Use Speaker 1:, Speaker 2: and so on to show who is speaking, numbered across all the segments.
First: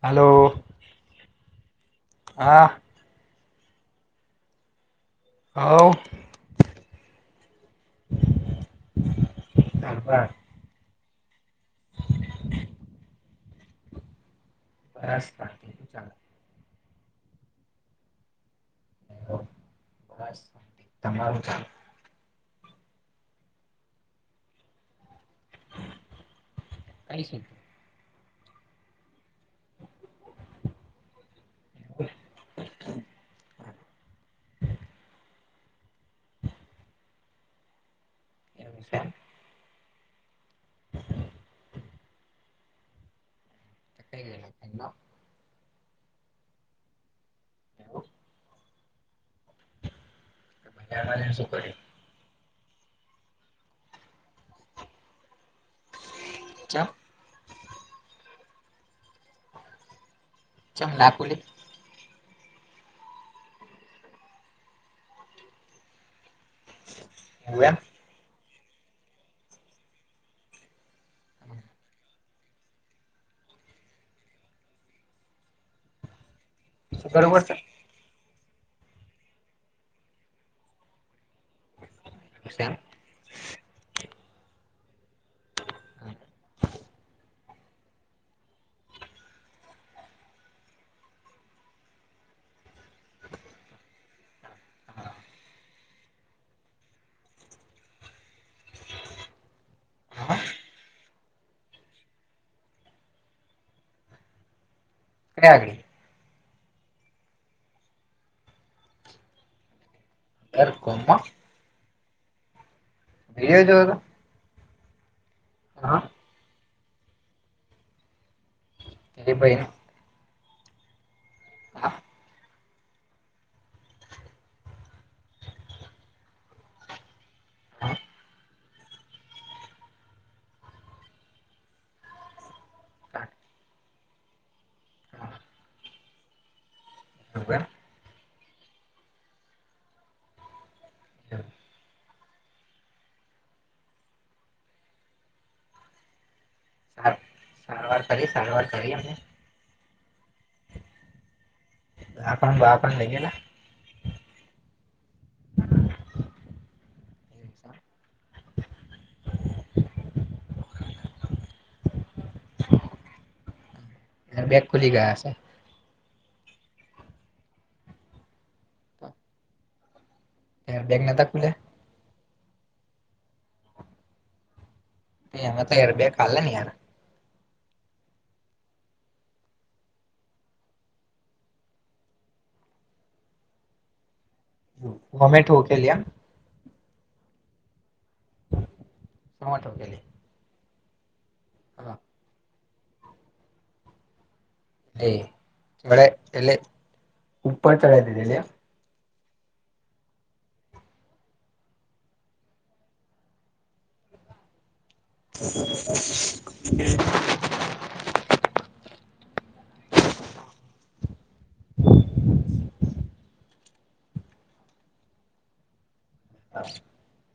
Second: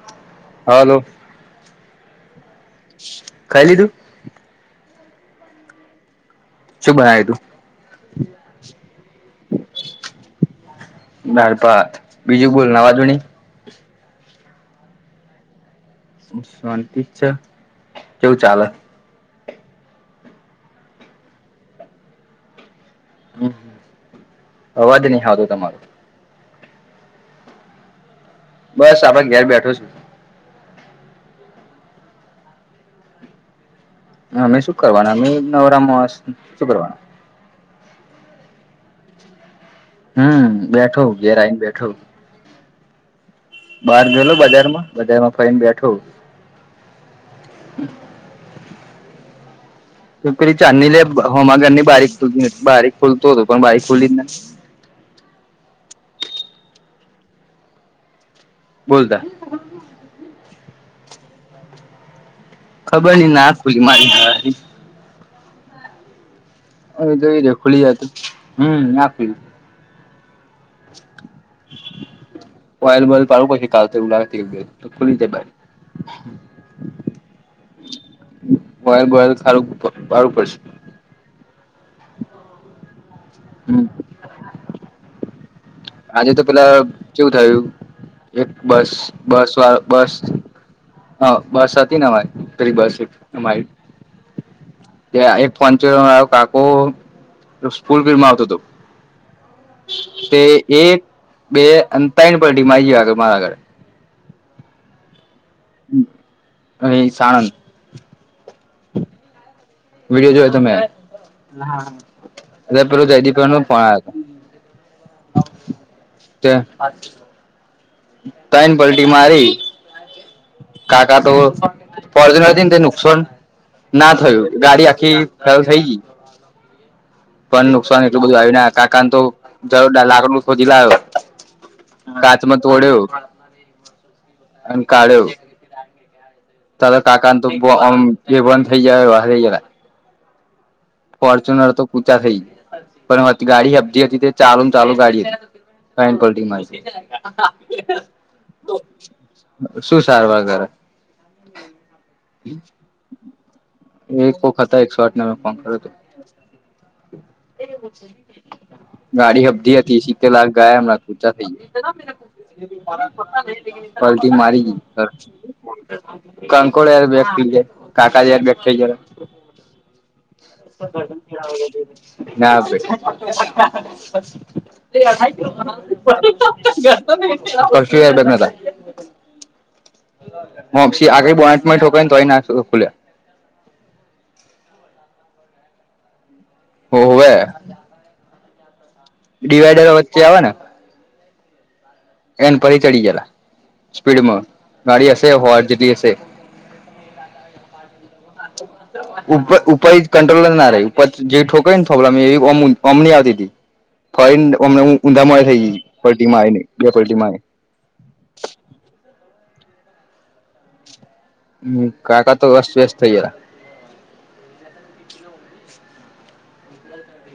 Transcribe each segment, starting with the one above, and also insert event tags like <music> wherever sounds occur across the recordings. Speaker 1: Hello,
Speaker 2: hello
Speaker 1: હા.
Speaker 2: ખાઈ લીધું?
Speaker 1: હો
Speaker 2: શું બનાય તું?
Speaker 1: દરબાર
Speaker 2: દાળ ભાત, બીજું બોલ નવાજૂની.
Speaker 1: બસ શાંતિ હા
Speaker 2: તું શાંતિ છે કેવું ચાલે છે?
Speaker 1: <unintelligible>
Speaker 2: હમ, અવાજ નહીં આવતો તમારો.
Speaker 1: <unintelligible>
Speaker 2: બસ, આપણ ઘેર બેઠો છું.
Speaker 1: <inaudible>
Speaker 2: હા, અમેં શું કરવાના અમેં નવરામાં શું કરવાના
Speaker 1: <unintelligible>
Speaker 2: હમ, બેઠો ઘેર આવીને બેઠો. બહાર
Speaker 1: કઈ
Speaker 2: જોઈ લો,
Speaker 1: ગયેલા એમનો
Speaker 2: બજારમાં બજારમાં ફાઇન બેઠો.
Speaker 1: એવું બજારમાં જઈને શું કર્યું?
Speaker 2: <unintelligible>
Speaker 1: <unintelligible>
Speaker 2: બોલતા
Speaker 1: <unintelligible>
Speaker 2: ખબર નઈ ના <unintelligible> હ તો એ
Speaker 1: એવું એમ
Speaker 2: ખુલી જતું હમ આખું <inaudible> <unintelligible>
Speaker 1: બરોબર છે
Speaker 2: બોયલ બોયલ સારું સારું પડશે <inaudible>
Speaker 1: <inaudible>
Speaker 2: હમ આજે તો પેલા કેવું થયું એક બસ બસ વાળ બસ હા બસ હતી ને અમારી પેલી બસ અમારી
Speaker 1: <inaudible>
Speaker 2: ત્યાં એક ફંચરો કાકો <unintelligible> આવતો હતો
Speaker 1: હા
Speaker 2: તે એક બે તઈણ પલ્ટી મારી જ્યો મારા આગર
Speaker 1: <unintelligible>
Speaker 2: અહીં સાણંદ વિડીયો જોયો તો
Speaker 1: દર
Speaker 2: મે
Speaker 1: કોમમાં
Speaker 2: પેલો <unintelligible>
Speaker 1: વિડીયો જોયો તો હા
Speaker 2: <unintelligible> તઈન પલટી
Speaker 1: એ
Speaker 2: મારી
Speaker 1: ભાઈ
Speaker 2: કાકા
Speaker 1: હા
Speaker 2: તો <unintelligible> નુકસાન ના થયું ગાડી આખી ફેલ થઈ ગઈ પણ નુકસાન એટલું બધું આયુ ના કાકાન તો <unintelligible> લાકડું શોધી લાયો કાચમાં તોડ્યો અને કાળ્યો તાતા કાકાન તોમ
Speaker 1: એવું એમ
Speaker 2: <unintelligible> ફોરર્ચુનર તો <unintelligible> પણ ગાડી જે હતી તે ચાલુ ને ચાલુ ગાડી <unintelligible>
Speaker 1: સારવાર કરી સારવાર કરી અમે
Speaker 2: શું સારવાર કરે
Speaker 1: <unintelligible>
Speaker 2: એક કોક હતા એકસો આઠને મે ફોન કર્યો હતો.
Speaker 1: ગયેલા
Speaker 2: ગાડી હબધી હતી સી કેલાક ગયા એમણા પૂચા થઈ ગયા.
Speaker 1: બેગ ખુલી ગયા હશે તો
Speaker 2: <inaudible> <unintelligible> <unintelligible> ના <unintelligible> <unintelligible> હછી આગળ બોટ ઠોકને તોય ના ખુલ્યા <inaudible>
Speaker 1: વમેટુંકેલીમ <unintelligible>
Speaker 2: ઓ હવે ડિવાઈડરો વચ્ચે આવે ને
Speaker 1: હા
Speaker 2: એન પરી ચડી ગલા સ્પીડમાં ગાડી હશે હોર જેટલી હશે
Speaker 1: એલે ઉપર <inaudible> ચઢદી દી એમ
Speaker 2: <inaudible> વાચ.. ઉપર ઉપર કંટ્રોલ જ નાર ઉપર, જે ઠોકય કઈ ને પ્રોબ્લેમ એવી અમણી આવતી હતી. ફઈ અમને ઊંધા મળે થઈ ગઈ પલ્ટી માંને બે પલ્ટીમાં.. હમ કાકા, તો અસ્ત-વ્યસ્ત થઈ જયા.
Speaker 1: હા..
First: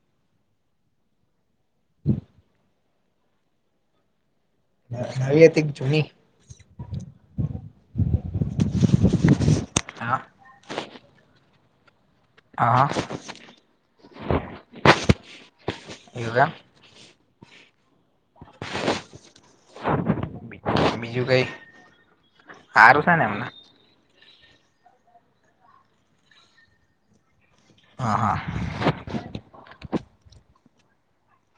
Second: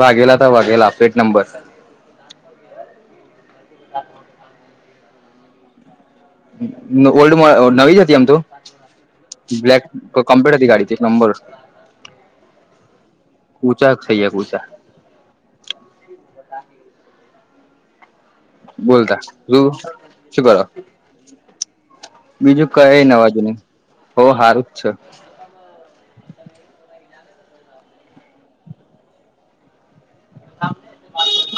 Speaker 2: ભાઘેલા <inaudible> હતા વાઘેલા પ્લેટ નંબર.
Speaker 1: હમ..
Speaker 2: હા..
Speaker 1: નવી હતી, <inaudible> એક જૂની.
Speaker 2: ઓલ્ડ નવી જ હતી, એમ તો. બ્લલેક
Speaker 1: હા
Speaker 2: કમ્પ્યુટર હતી, ગાડીથી <inaudible> એક નંબર.
Speaker 1: હા..
Speaker 2: કૂચા થઈ ગયા કૂચા
Speaker 1: યો <inaudible> આ
Speaker 2: બોલતા, તું શું કરો.
Speaker 1: એમ બીજું કઈ
Speaker 2: બીજું કઈ
Speaker 1: સારું
Speaker 2: ન
Speaker 1: છે ને એમને
Speaker 2: અવાજુને બઉ સારું જ છે.
Speaker 1: હા.. હા..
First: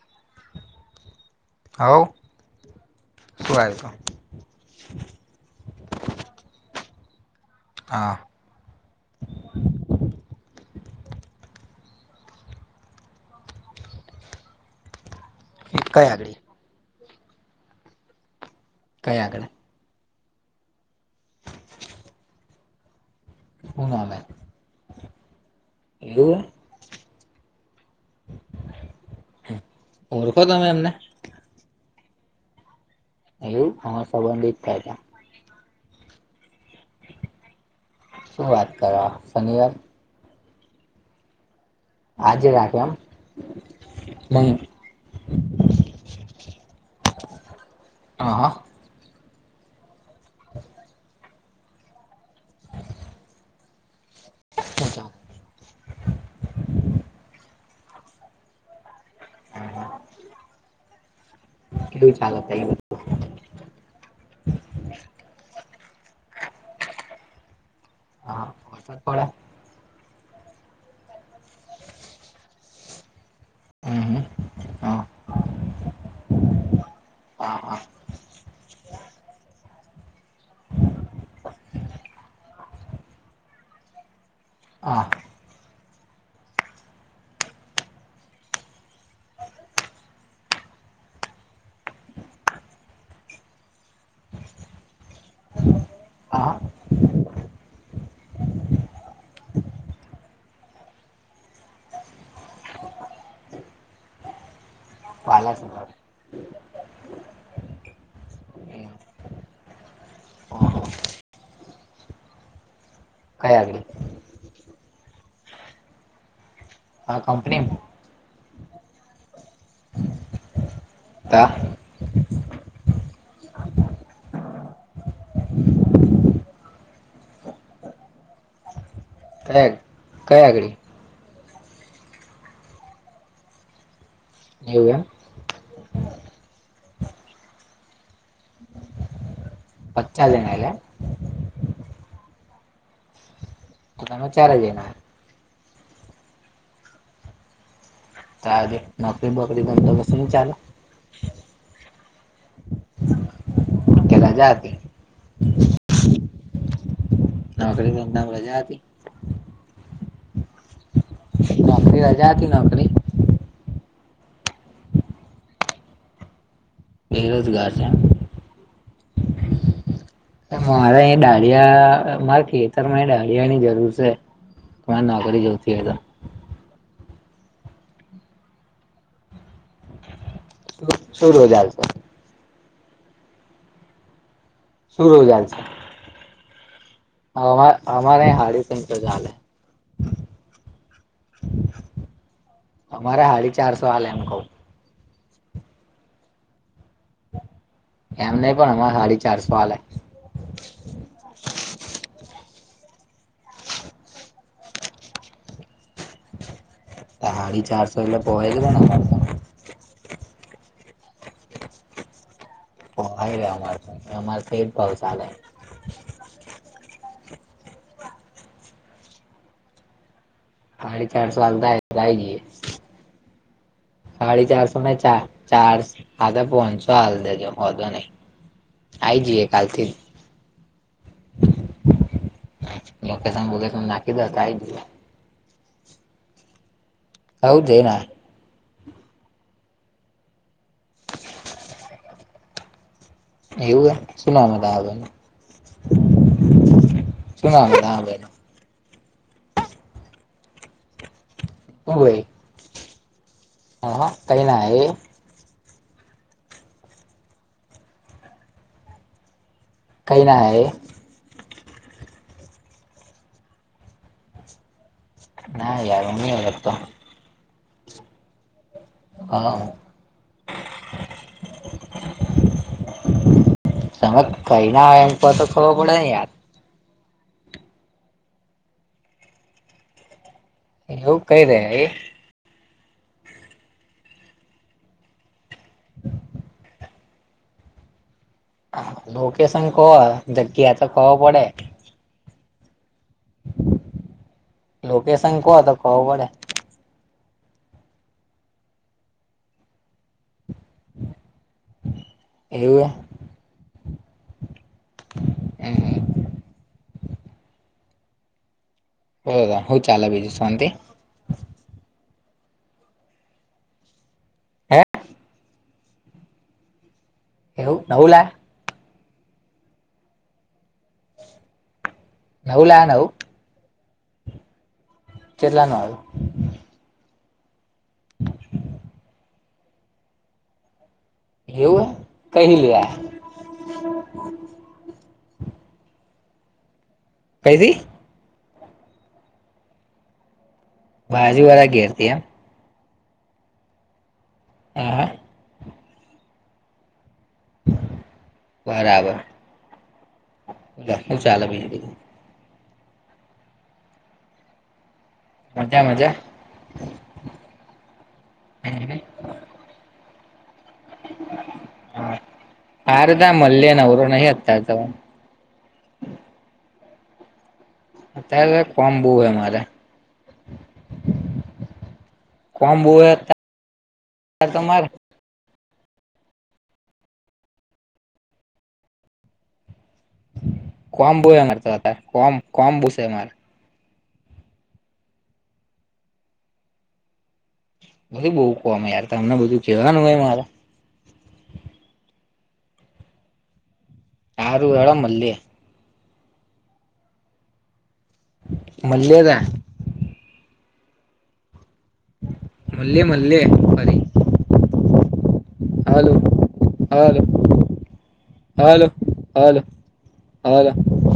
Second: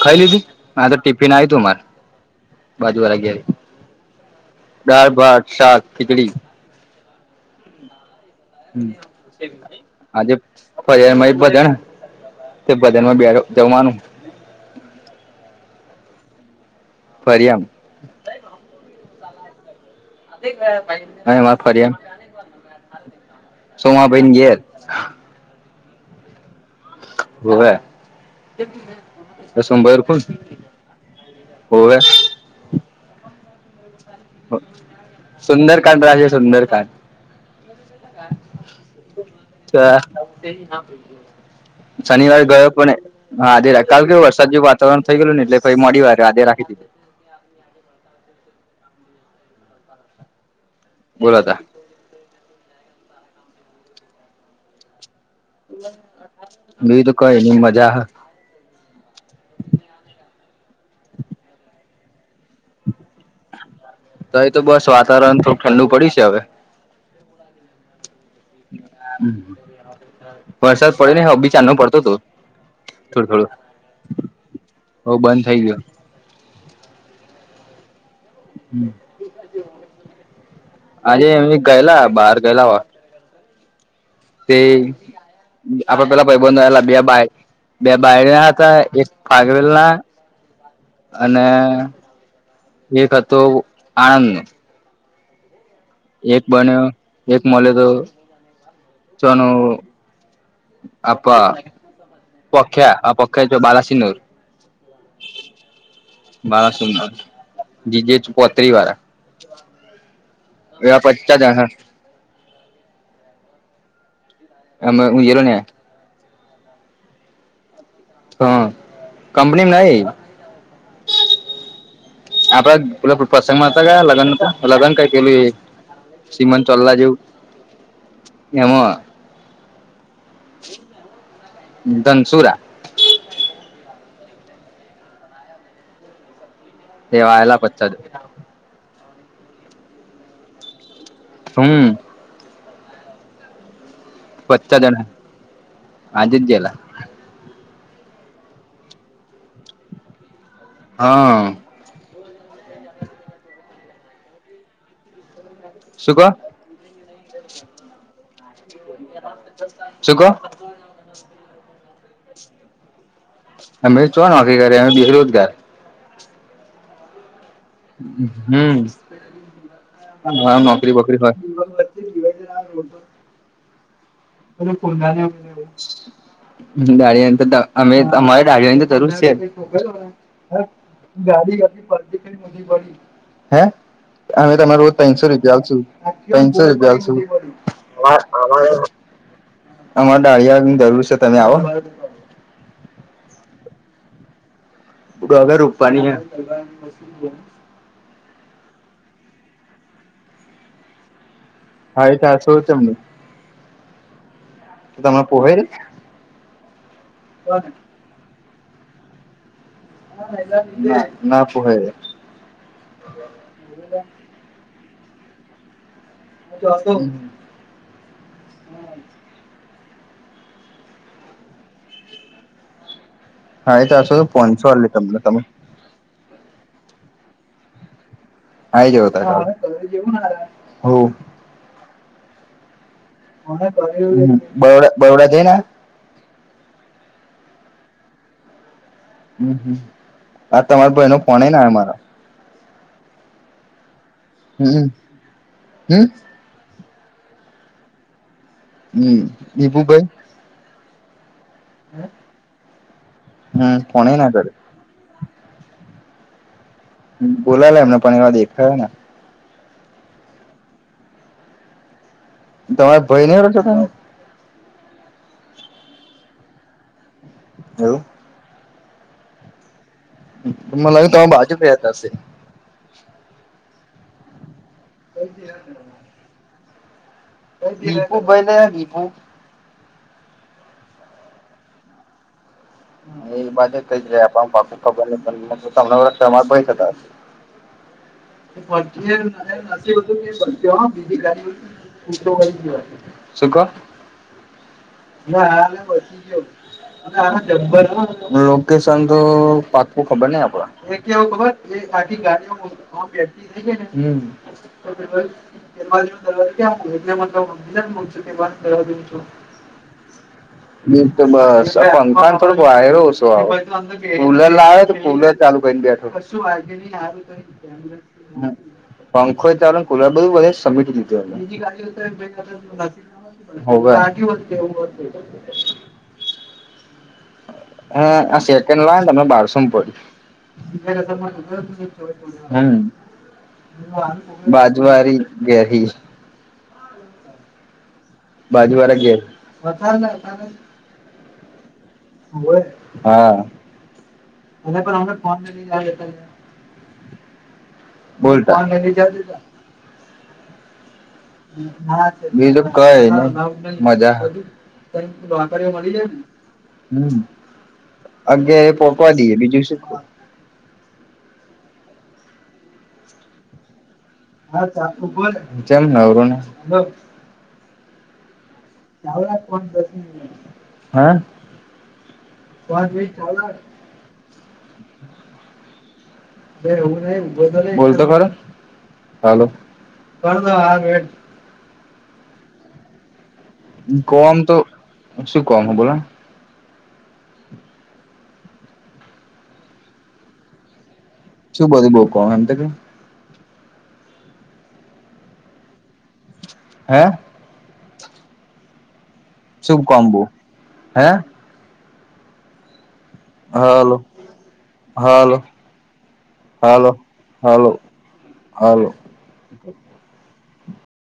Speaker 2: ખાઈ લીધી, <inaudible> હ તો ટિફિન આ.. તું માન
Speaker 1: હવ
Speaker 2: બાજુ વાળા ઘરેથી
Speaker 1: શું આવ્યું તું
Speaker 2: દાળ, ભાત, શાક, ખીચડી..
Speaker 1: હા..
Speaker 2: હમ.. <inaudible> એક આજે ફરિયામાં <inaudible> ભજણ <unintelligible> અહે ને, તે ભજનમાં બે જવાનું.
Speaker 1: કઈ આગડી.
Speaker 2: ફરિયામ
Speaker 1: ક્યાં આગળ
Speaker 2: અહીં માં ફરીયા, એમ
Speaker 1: હું નામ એમ?
Speaker 2: સોમાભાઈની ઘેર.
Speaker 1: એવું
Speaker 2: હોવે <inaudible> સુંભાઈ ખસે.
Speaker 1: ઓળખો તમે એમને
Speaker 2: હોવે..
Speaker 1: એવુ, અમારા સંબંધિત થાય ત્યાં.
Speaker 2: સુંદરકાંડ રાજે સુંદરકાંડ
Speaker 1: શું વાત કરો શનિવાર
Speaker 2: ચા શનિવાર
Speaker 1: આજે
Speaker 2: ગયો
Speaker 1: રાખે એમ
Speaker 2: પણ એ.. હા આજે રાત્રે <inaudible> આવીરિયો
Speaker 1: હ
Speaker 2: વરસાદવ વાવરણ થઈ ગયુંને એટલે ભાઈ મોડીવાઆયરૂ આજે રાખી દીધું.
Speaker 1: હ.. હ.. <unintelligible> હ..
Speaker 2: બોલો હતા.
Speaker 1: <unintelligible> હચ
Speaker 2: બીજું તો કઈ નઈ મજા.
Speaker 1: હમ, હા <inaudible> કેલું ચાલે હતા એ.
Speaker 2: તો <inaudible> એ તો બસ વાતાવરણ થોડું ઠંડુ પડી છે. હવે,
Speaker 1: હા વરસાદ પડે
Speaker 2: <unintelligible> આ.. વરસાદ પડેને હબી ચાનો પડતો હતો, થોડો થોડો..
Speaker 1: હમ હમ હા
Speaker 2: અવ બંધ થઈ ગયો.
Speaker 1: હા.. હા..
Speaker 2: હ.. આજે અમે ગયેલા બહાર ગયેલા વાહ તેઈ
Speaker 1: હા
Speaker 2: આપડે પેલા ભાઈબંધ આવેલા બે બાઈ બે બાયલા હતા, એક પાાગવેલ ના. અને એક હતો, આણંદ નો. એક
Speaker 1: હા
Speaker 2: બન્યો એક મળે તો ચોનું. આપપ પખ્યા આ પખ્યા જો બાલાસિનુર
Speaker 1: બાલા- -
Speaker 2: બાર સુંના જીજે પોત્રી વાળા. એવા પંચા જણા- -
Speaker 1: કઈ આવી
Speaker 2: આમા ઉજલો યા.
Speaker 1: હા કંપનીમાં- -
Speaker 2: હા કંપની નઈ.
Speaker 1: તા- -
Speaker 2: આપણા પુ પ્રસંગ માતા ક લગ્ન તો લગ્ન કઈક એવી- - સીમન ચલ્લા જેવુ- - એમ
Speaker 1: કયા કઈ આગળ
Speaker 2: ઘનશૂરા.
Speaker 1: એવું એમ
Speaker 2: દેવા આએલા પચા જણ - -
Speaker 1: પચા જનેલે- -
Speaker 2: હમ.
Speaker 1: તો તમે ચાર જ
Speaker 2: પચા જણા આજે જ ગેલા.
Speaker 1: ત્યારે નોકરી બોકરી બંદોબસ્ત ન ચાલે- -
Speaker 2: હા.
Speaker 1: મજા હતી.
Speaker 2: શું ક- -
Speaker 1: નોકરી એમના મજા હતી.
Speaker 2: શું કો?
Speaker 1: નોકરી રજા હતી નોકરી.
Speaker 2: અમે ચો નોકરી અમે બેરોજગાર.
Speaker 1: બેરોજગાર છે.
Speaker 2: હમ. નોકરી
Speaker 1: મારે એ
Speaker 2: બોકરી હોય
Speaker 1: ડાળીયા મારે ખેતર માં ડાળીયા ની જરૂર છે. તેમા નોકરી જોયતી હોય એ તો- -
Speaker 2: દાળી ની તો અમે અમારે દાળીયા ની તો જરૂર છે. હ
Speaker 1: તો શું શું રોજ
Speaker 2: ગાડી
Speaker 1: આલશો
Speaker 2: ગાડી પર- - હે અમે તમાર રોજ તસો રૂપિયા આવશે તનસો રૂપિયા આવશે- -
Speaker 1: અમાર અમારે હારીસંહ ચાલે.
Speaker 2: અમારે ડાળિયાની જરૂર છે તમે આવોને?
Speaker 1: અમારે હાડી ચારસો આલયાએમ કહુ.
Speaker 2: ડૂગ રૂપા નની.
Speaker 1: એમને પણ અમારે સાડી ચાર હાલ.
Speaker 2: હાડી ચાસો ચમલીઘુ તમને પોહય?
Speaker 1: સાડી ચારશો એલે પોહ જો ના.
Speaker 2: ના પોહાય.
Speaker 1: અમાર અમારે તો જ ભાવ ચાલે..
Speaker 2: જશે- - હમ.
Speaker 1: <unintelligible>
Speaker 2: હાઈટ આઠસો તો
Speaker 1: હાડી
Speaker 2: પોનસો
Speaker 1: ચારસો
Speaker 2: આલે તમને
Speaker 1: ચાર
Speaker 2: તમે
Speaker 1: ચાર સ <unintelligible>
Speaker 2: <unintelligible>
Speaker 1: લોકેશન બોકેશન નાખી દો એટલે આઈ જાય.
Speaker 2: <unintelligible>
Speaker 1: આવજે હે ના.
Speaker 2: હમ્મ-હમ્મ. આ તમાર ભાઈ નો ફોન નહીં આયે અમારા.
Speaker 1: એવું? શું નામ
Speaker 2: હમ
Speaker 1: હતું
Speaker 2: હમ
Speaker 1: <unintelligible> <inaudible>
Speaker 2: હમ્મ. <unintelligible> ભાઈ.
Speaker 1: હોવે.
Speaker 2: હમ્મ. ફોન એય ના કર્યો.
Speaker 1: <unintelligible>
Speaker 2: બોલાલા એમને પણ હવે દેખાય ના.
Speaker 1: કંઈ નાહે એ.
Speaker 2: તમાર ભઈ નહીં <unintelligible>
Speaker 1: ના યાર <unintelligible>
Speaker 2: એવું!
Speaker 1: હા.
Speaker 2: <unintelligible>
Speaker 1: તમે કંઈ ના આવે એમ પર તો ખબર પડે યાર.
Speaker 2: <unintelligible>
Speaker 1: એવું કઈ રહે એ..
Speaker 2: <unintelligible>
Speaker 1: લોકેશન કહો જગ્યા તો ખબર પડે
Speaker 2: <unintelligible> શું કહો?
Speaker 1: લોકેશન કહો તો ખબર પડે
Speaker 2: લોકેશન તો પાક્કું ખબર ન આપડા.
Speaker 1: એવું
Speaker 2: હમ્મ.
Speaker 1: હે હમ
Speaker 2: <unintelligible>
Speaker 1: એ યાર હું ચાલે બીજું, શાંતી?
Speaker 2: એક નંબર.
Speaker 1: હે
Speaker 2: <unintelligible> <unintelligible>
Speaker 1: એવું નવું લા
Speaker 2: પંખોય ચાલુંન કુલર
Speaker 1: નવું લા નવું
Speaker 2: <unintelligible> <unintelligible> હોવે.
Speaker 1: કેટલા નું આવ્યું
Speaker 2: હા. આ સેકન્ડ લાઈ તો અમે બારસોમ પડ્યું.
Speaker 1: એવું હે કઈ
Speaker 2: હમ્મ.
Speaker 1: લ્યા
Speaker 2: બાજવારી ગેરીસ
Speaker 1: કેઈથી?
Speaker 2: બાજુવાળા ગેર
Speaker 1: બાજુવાળા ઘેરથી એમ
Speaker 2: હા.
Speaker 1: હા હા
Speaker 2: <unintelligible>
Speaker 1: તો ચાલો
Speaker 2: બીજું કંઈ નહીં, મજા. હમ્મ. અગિયા એ પોખવા દઈએ બીજું શું.
Speaker 1: <unintelligible>
Speaker 2: <unintelligible> હા? બસ
Speaker 1: અત્યારે કોમ્બુ હે મારે
Speaker 2: ભાઈ ચાલ,
Speaker 1: સર તમારા,
Speaker 2: બોલતો ખરો હાલો,
Speaker 1: કમ બહુ મારે તો,
Speaker 2: કામ તો શું હ બોલો,
Speaker 1: બધી બહુ કહે યાર અમને બધું કેવાનું હોય મારે,
Speaker 2: શું બધું બહુ એમ તો કે,
Speaker 1: સારું મળીએ,
Speaker 2: <unintelligible>
Speaker 1: મળે.
Speaker 2: શું કામ બહુ,
Speaker 1: મળીએ
Speaker 2: હાલો
Speaker 1: ફરી,
Speaker 2: હાલો, હાલો હાલો
Speaker 1: હાલો, હેલો.